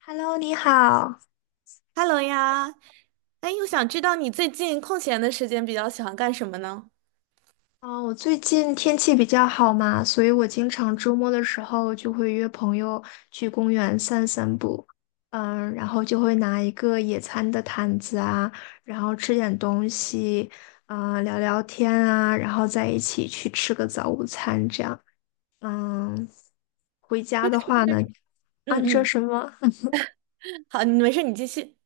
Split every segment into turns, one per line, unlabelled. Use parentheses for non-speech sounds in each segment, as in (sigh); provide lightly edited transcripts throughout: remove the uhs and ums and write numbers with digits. Hello，你好。
Hello 呀，哎，我想知道你最近空闲的时间比较喜欢干什么呢？
嗯，我最近天气比较好嘛，所以我经常周末的时候就会约朋友去公园散散步。然后就会拿一个野餐的毯子啊，然后吃点东西，聊聊天啊，然后在一起去吃个早午餐这样。嗯，回家的话呢，啊，
嗯
你说
嗯，
什么？
好，你没事，你继续。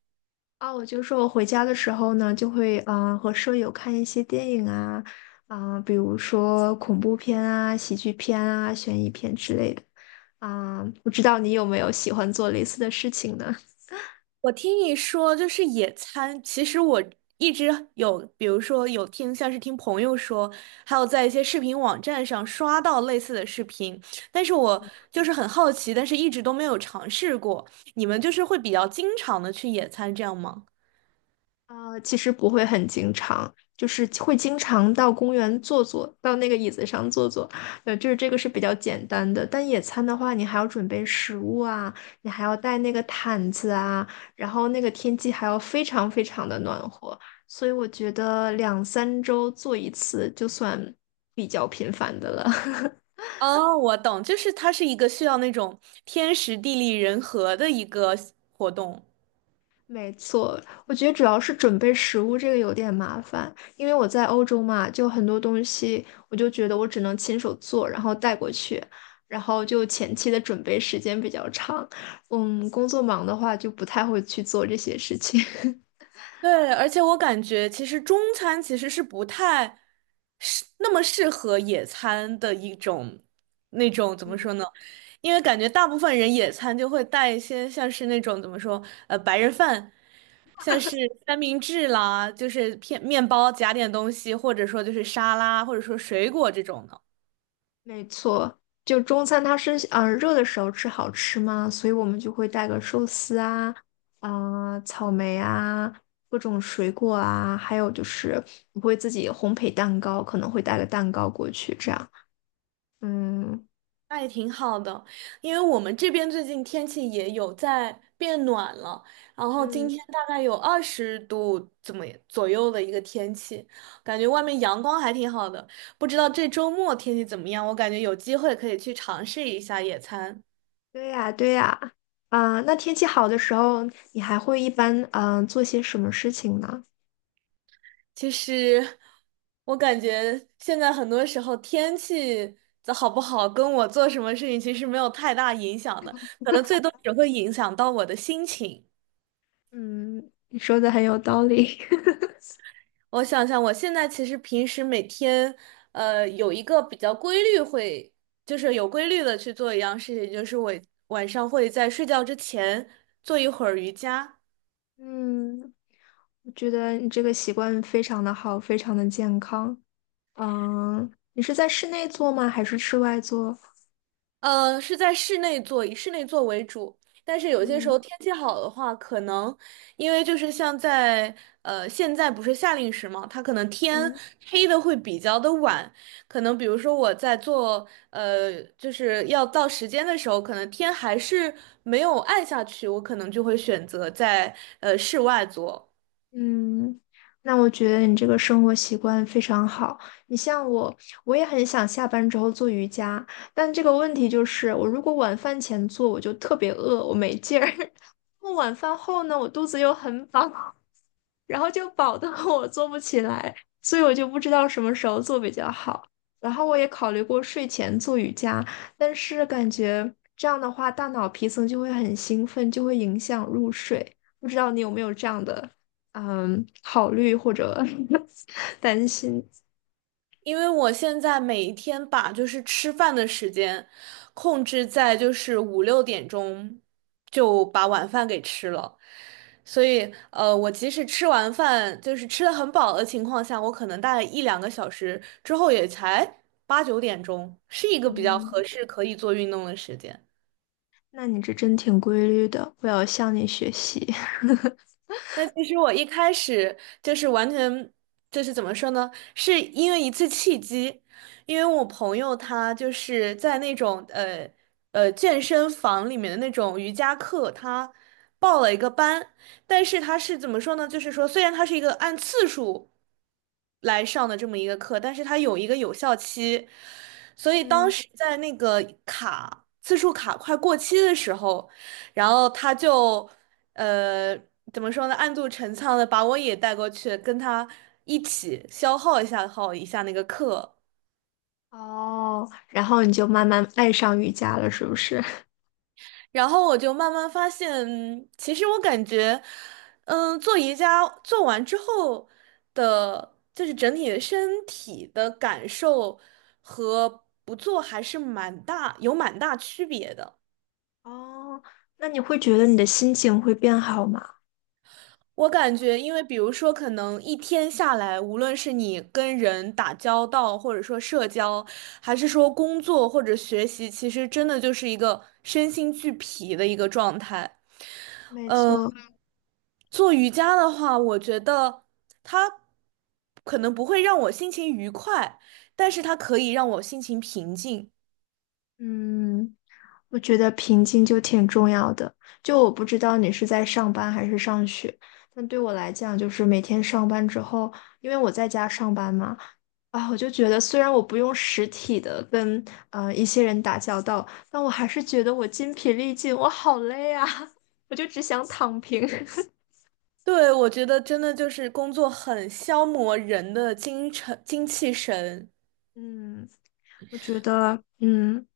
啊，我就说我回家的时候呢，就会和舍友看一些电影啊，啊、比如说恐怖片啊、喜剧片啊、悬疑片之类的。啊、不知道你有没有喜欢做类似的事情呢？
我听你说就是野餐，其实我一直有，比如说有听像是听朋友说，还有在一些视频网站上刷到类似的视频，但是我就是很好奇，但是一直都没有尝试过。你们就是会比较经常的去野餐，这样吗？
啊，其实不会很经常，就是会经常到公园坐坐，到那个椅子上坐坐，就是这个是比较简单的。但野餐的话，你还要准备食物啊，你还要带那个毯子啊，然后那个天气还要非常非常的暖和，所以我觉得两三周做一次就算比较频繁的了。(laughs)
哦，我懂，就是它是一个需要那种天时地利人和的一个活动。
没错，我觉得主要是准备食物这个有点麻烦，因为我在欧洲嘛，就很多东西我就觉得我只能亲手做，然后带过去，然后就前期的准备时间比较长。嗯，工作忙的话就不太会去做这些事情。(laughs)
对，而且我感觉其实中餐其实是不太那么适合野餐的一种那种怎么说呢？因为感觉大部分人野餐就会带一些像是那种怎么说白人饭，像是三明治啦，就是片面包夹点东西，或者说就是沙拉，或者说水果这种的。
没错，就中餐它是热的时候吃好吃嘛，所以我们就会带个寿司啊，啊、草莓啊，各种水果啊，还有就是我会自己烘焙蛋糕，可能会带个蛋糕过去这样。嗯
那也挺好的，因为我们这边最近天气也有在变暖了，然后今
嗯，
天大概有20度怎么左右的一个天气，感觉外面阳光还挺好的。不知道这周末天气怎么样？我感觉有机会可以去尝试一下野餐。
对呀对呀，啊、那天气好的时候，你还会一般做些什么事情呢？
其实我感觉现在很多时候天气的好不好跟我做什么事情其实没有太大影响的，可能最多只会影响到我的心情。
嗯，你说的很有道理。(laughs)
我想想，我现在其实平时每天，有一个比较规律会，就是有规律的去做一样事情，就是我晚上会在睡觉之前做一会儿瑜伽。
嗯，我觉得你这个习惯非常的好，非常的健康。嗯，你是在室内做吗？还是室外做？
是在室内做，以室内做为主。但是有些时候
嗯
天气好的话，可能因为就是像在现在不是夏令时嘛，它可能天
嗯
黑的会比较的晚，可能比如说我在做就是要到时间的时候，可能天还是没有暗下去，我可能就会选择在室外做。
嗯，那我觉得你这个生活习惯非常好。你像我，我也很想下班之后做瑜伽，但这个问题就是，我如果晚饭前做，我就特别饿，我没劲儿；(laughs) 晚饭后呢，我肚子又很饱。然后就饱得我做不起来，所以我就不知道什么时候做比较好。然后我也考虑过睡前做瑜伽，但是感觉这样的话，大脑皮层就会很兴奋，就会影响入睡。不知道你有没有这样的考虑或者 (laughs) 担心？
因为我现在每一天把就是吃饭的时间控制在就是五六点钟就把晚饭给吃了，所以我即使吃完饭就是吃的很饱的情况下，我可能大概一两个小时之后也才八九点钟，是一个比较
嗯，
合适可以做运动的时间。
那你这真挺规律的，我要向你学习。
那其实我一开始就是完全就是怎么说呢？是因为一次契机，因为我朋友他就是在那种健身房里面的那种瑜伽课，他报了一个班，但是他是怎么说呢？就是说虽然他是一个按次数来上的这么一个课，但是它有一个有效期，所
(laughs)
以当
嗯，
时在那个卡次数卡快过期的时候。然后他就呃怎么说呢，暗度陈仓的把我也带过去，跟他一起消耗一下那个课。
哦，然后你就慢慢爱上瑜伽了，是不是？
然后我就慢慢发现，其实我感觉，做瑜伽做完之后的，就是整体的身体的感受和不做还是蛮大，有蛮大区别的。
哦，那你会觉得你的心情会变好吗？
我感觉，因为比如说，可能一天下来，无论是你跟人打交道，或者说社交，还是说工作或者学习，其实真的就是一个身心俱疲的一个状态。
没
嗯，
错，
做瑜伽的话，我觉得它可能不会让我心情愉快，但是它可以让我心情平静。
嗯，我觉得平静就挺重要的。就我不知道你是在上班还是上学，但对我来讲，就是每天上班之后，因为我在家上班嘛，啊，我就觉得虽然我不用实体的跟一些人打交道，但我还是觉得我筋疲力尽，我好累啊，(laughs) 我就只想躺平。
对，我觉得真的就是工作很消磨人的精神、精气神。
(laughs) 嗯，我觉得，嗯。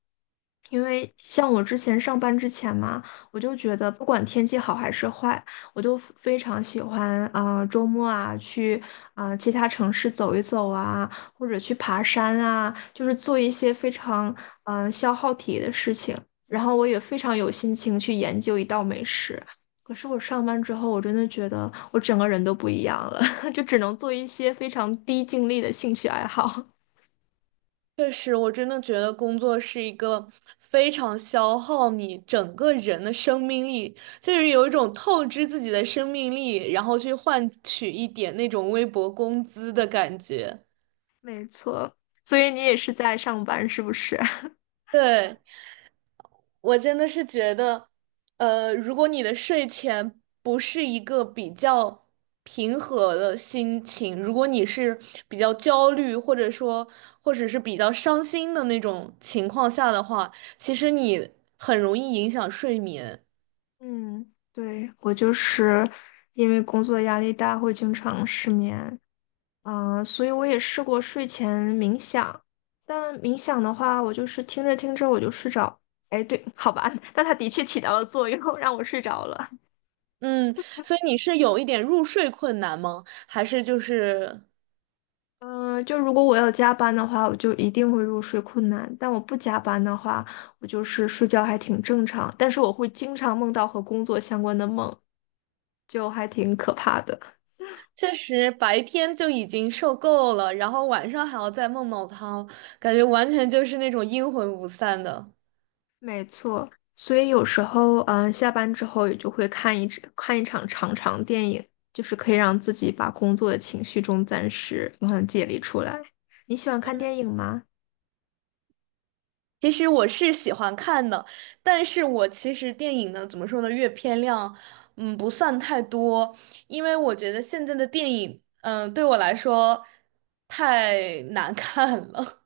因为像我之前上班之前嘛，我就觉得不管天气好还是坏，我都非非常喜欢周末啊去其他城市走一走啊，或者去爬山啊，就是做一些非常消耗体力的事情。然后我也非常有心情去研究一道美食。可是我上班之后，我真的觉得我整个人都不一样了，(laughs) 就只能做一些非常低精力的兴趣爱好。
确实，我真的觉得工作是一个非常消耗你整个人的生命力，就是有一种透支自己的生命力，然后去换取一点那种微薄工资的感觉。
(laughs) 没错，所以你也是在上班，是不是？
对，我真的是觉得，如果你的睡前不是一个比较平和的心情，如果你是比较焦虑，或者说或者是比较伤心的那种情况下的话，其实你很容易影响睡眠。
嗯，对，我就是因为工作压力大，会经常失眠，所以我也试过睡前冥想，但冥想的话，我就是听着听着我就睡着，哎，对，好吧，(laughs) 但它的确起到了作用，让我睡着了。
嗯，所以你是有一点入睡困难吗？还是就是。
嗯、就如果我要加班的话，我就一定会入睡困难，但我不加班的话，我就是睡觉还挺正常，但是我会经常梦到和工作相关的梦，就还挺可怕的。
确实白天就已经受够了，然后晚上还要再梦到他，感觉完全就是那种阴魂不散的。
没错，所以有时候，嗯，下班之后也就会看一场长长电影，就是可以让自己把工作的情绪中暂时解离出来。你喜欢看电影吗？
其实我是喜欢看的，但是我其实电影呢，怎么说呢，阅片量，不算太多，因为我觉得现在的电影，对我来说太难看了。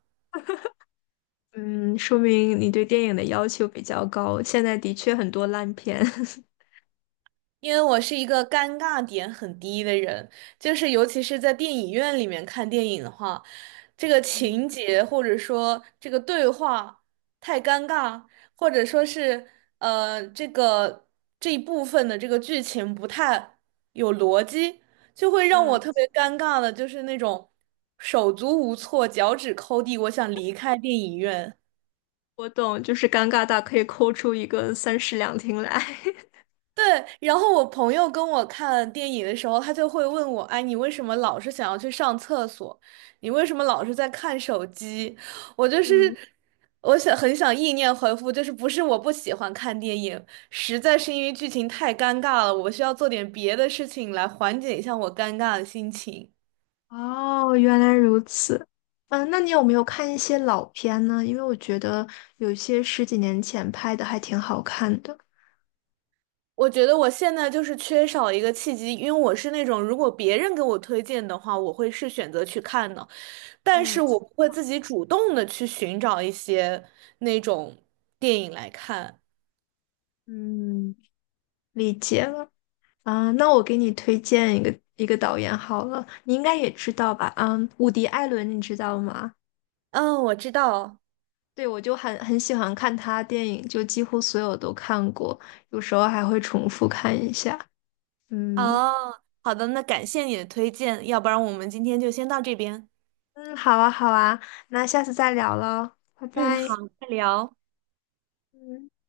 嗯，说明你对电影的要求比较高。现在的确很多烂片。(laughs)
因为我是一个尴尬点很低的人，就是尤其是在电影院里面看电影的话，这个
嗯
情节或者说这个对话太尴尬，或者说是呃这个这一部分的这个剧情不太有逻辑，就会让我
嗯，
特别尴尬的，就是那种手足无措、脚趾抠地，我想离开电影院。
我懂，就是尴尬到可以抠出一个三室两厅来。
对，然后我朋友跟我看电影的时候，他就会问我：“哎，你为什么老是想要去上厕所？你为什么老是在看手机？”我就
(laughs)
是，
嗯。
很想意念回复，就是不是我不喜欢看电影，实在是因为剧情太尴尬了，我需要做点别的事情来缓解一下我尴尬的心情。
哦，原来如此。嗯，那你有没有看一些老片呢？因为我觉得有些十几年前拍的还挺好看的。
我觉得我现在就是缺少一个契机，因为我是那种如果别人给我推荐的话，我会是选择去看的。但是
嗯
我不会自己主动的去寻找一些那种电影来看。
嗯，理解啊。那我给你推荐一个导演好了，你应该也知道吧？嗯，伍迪·艾伦，你知道吗？
嗯，我知道。
对，我就很很喜欢看他电影，就几乎所有都看过，有时候还会重复看一下。嗯
哦，好的，那感谢你的推荐，要不然我们今天就先到这边。
嗯，好啊好啊，那下次再聊喽，拜
嗯，好，
拜。
再聊。
嗯。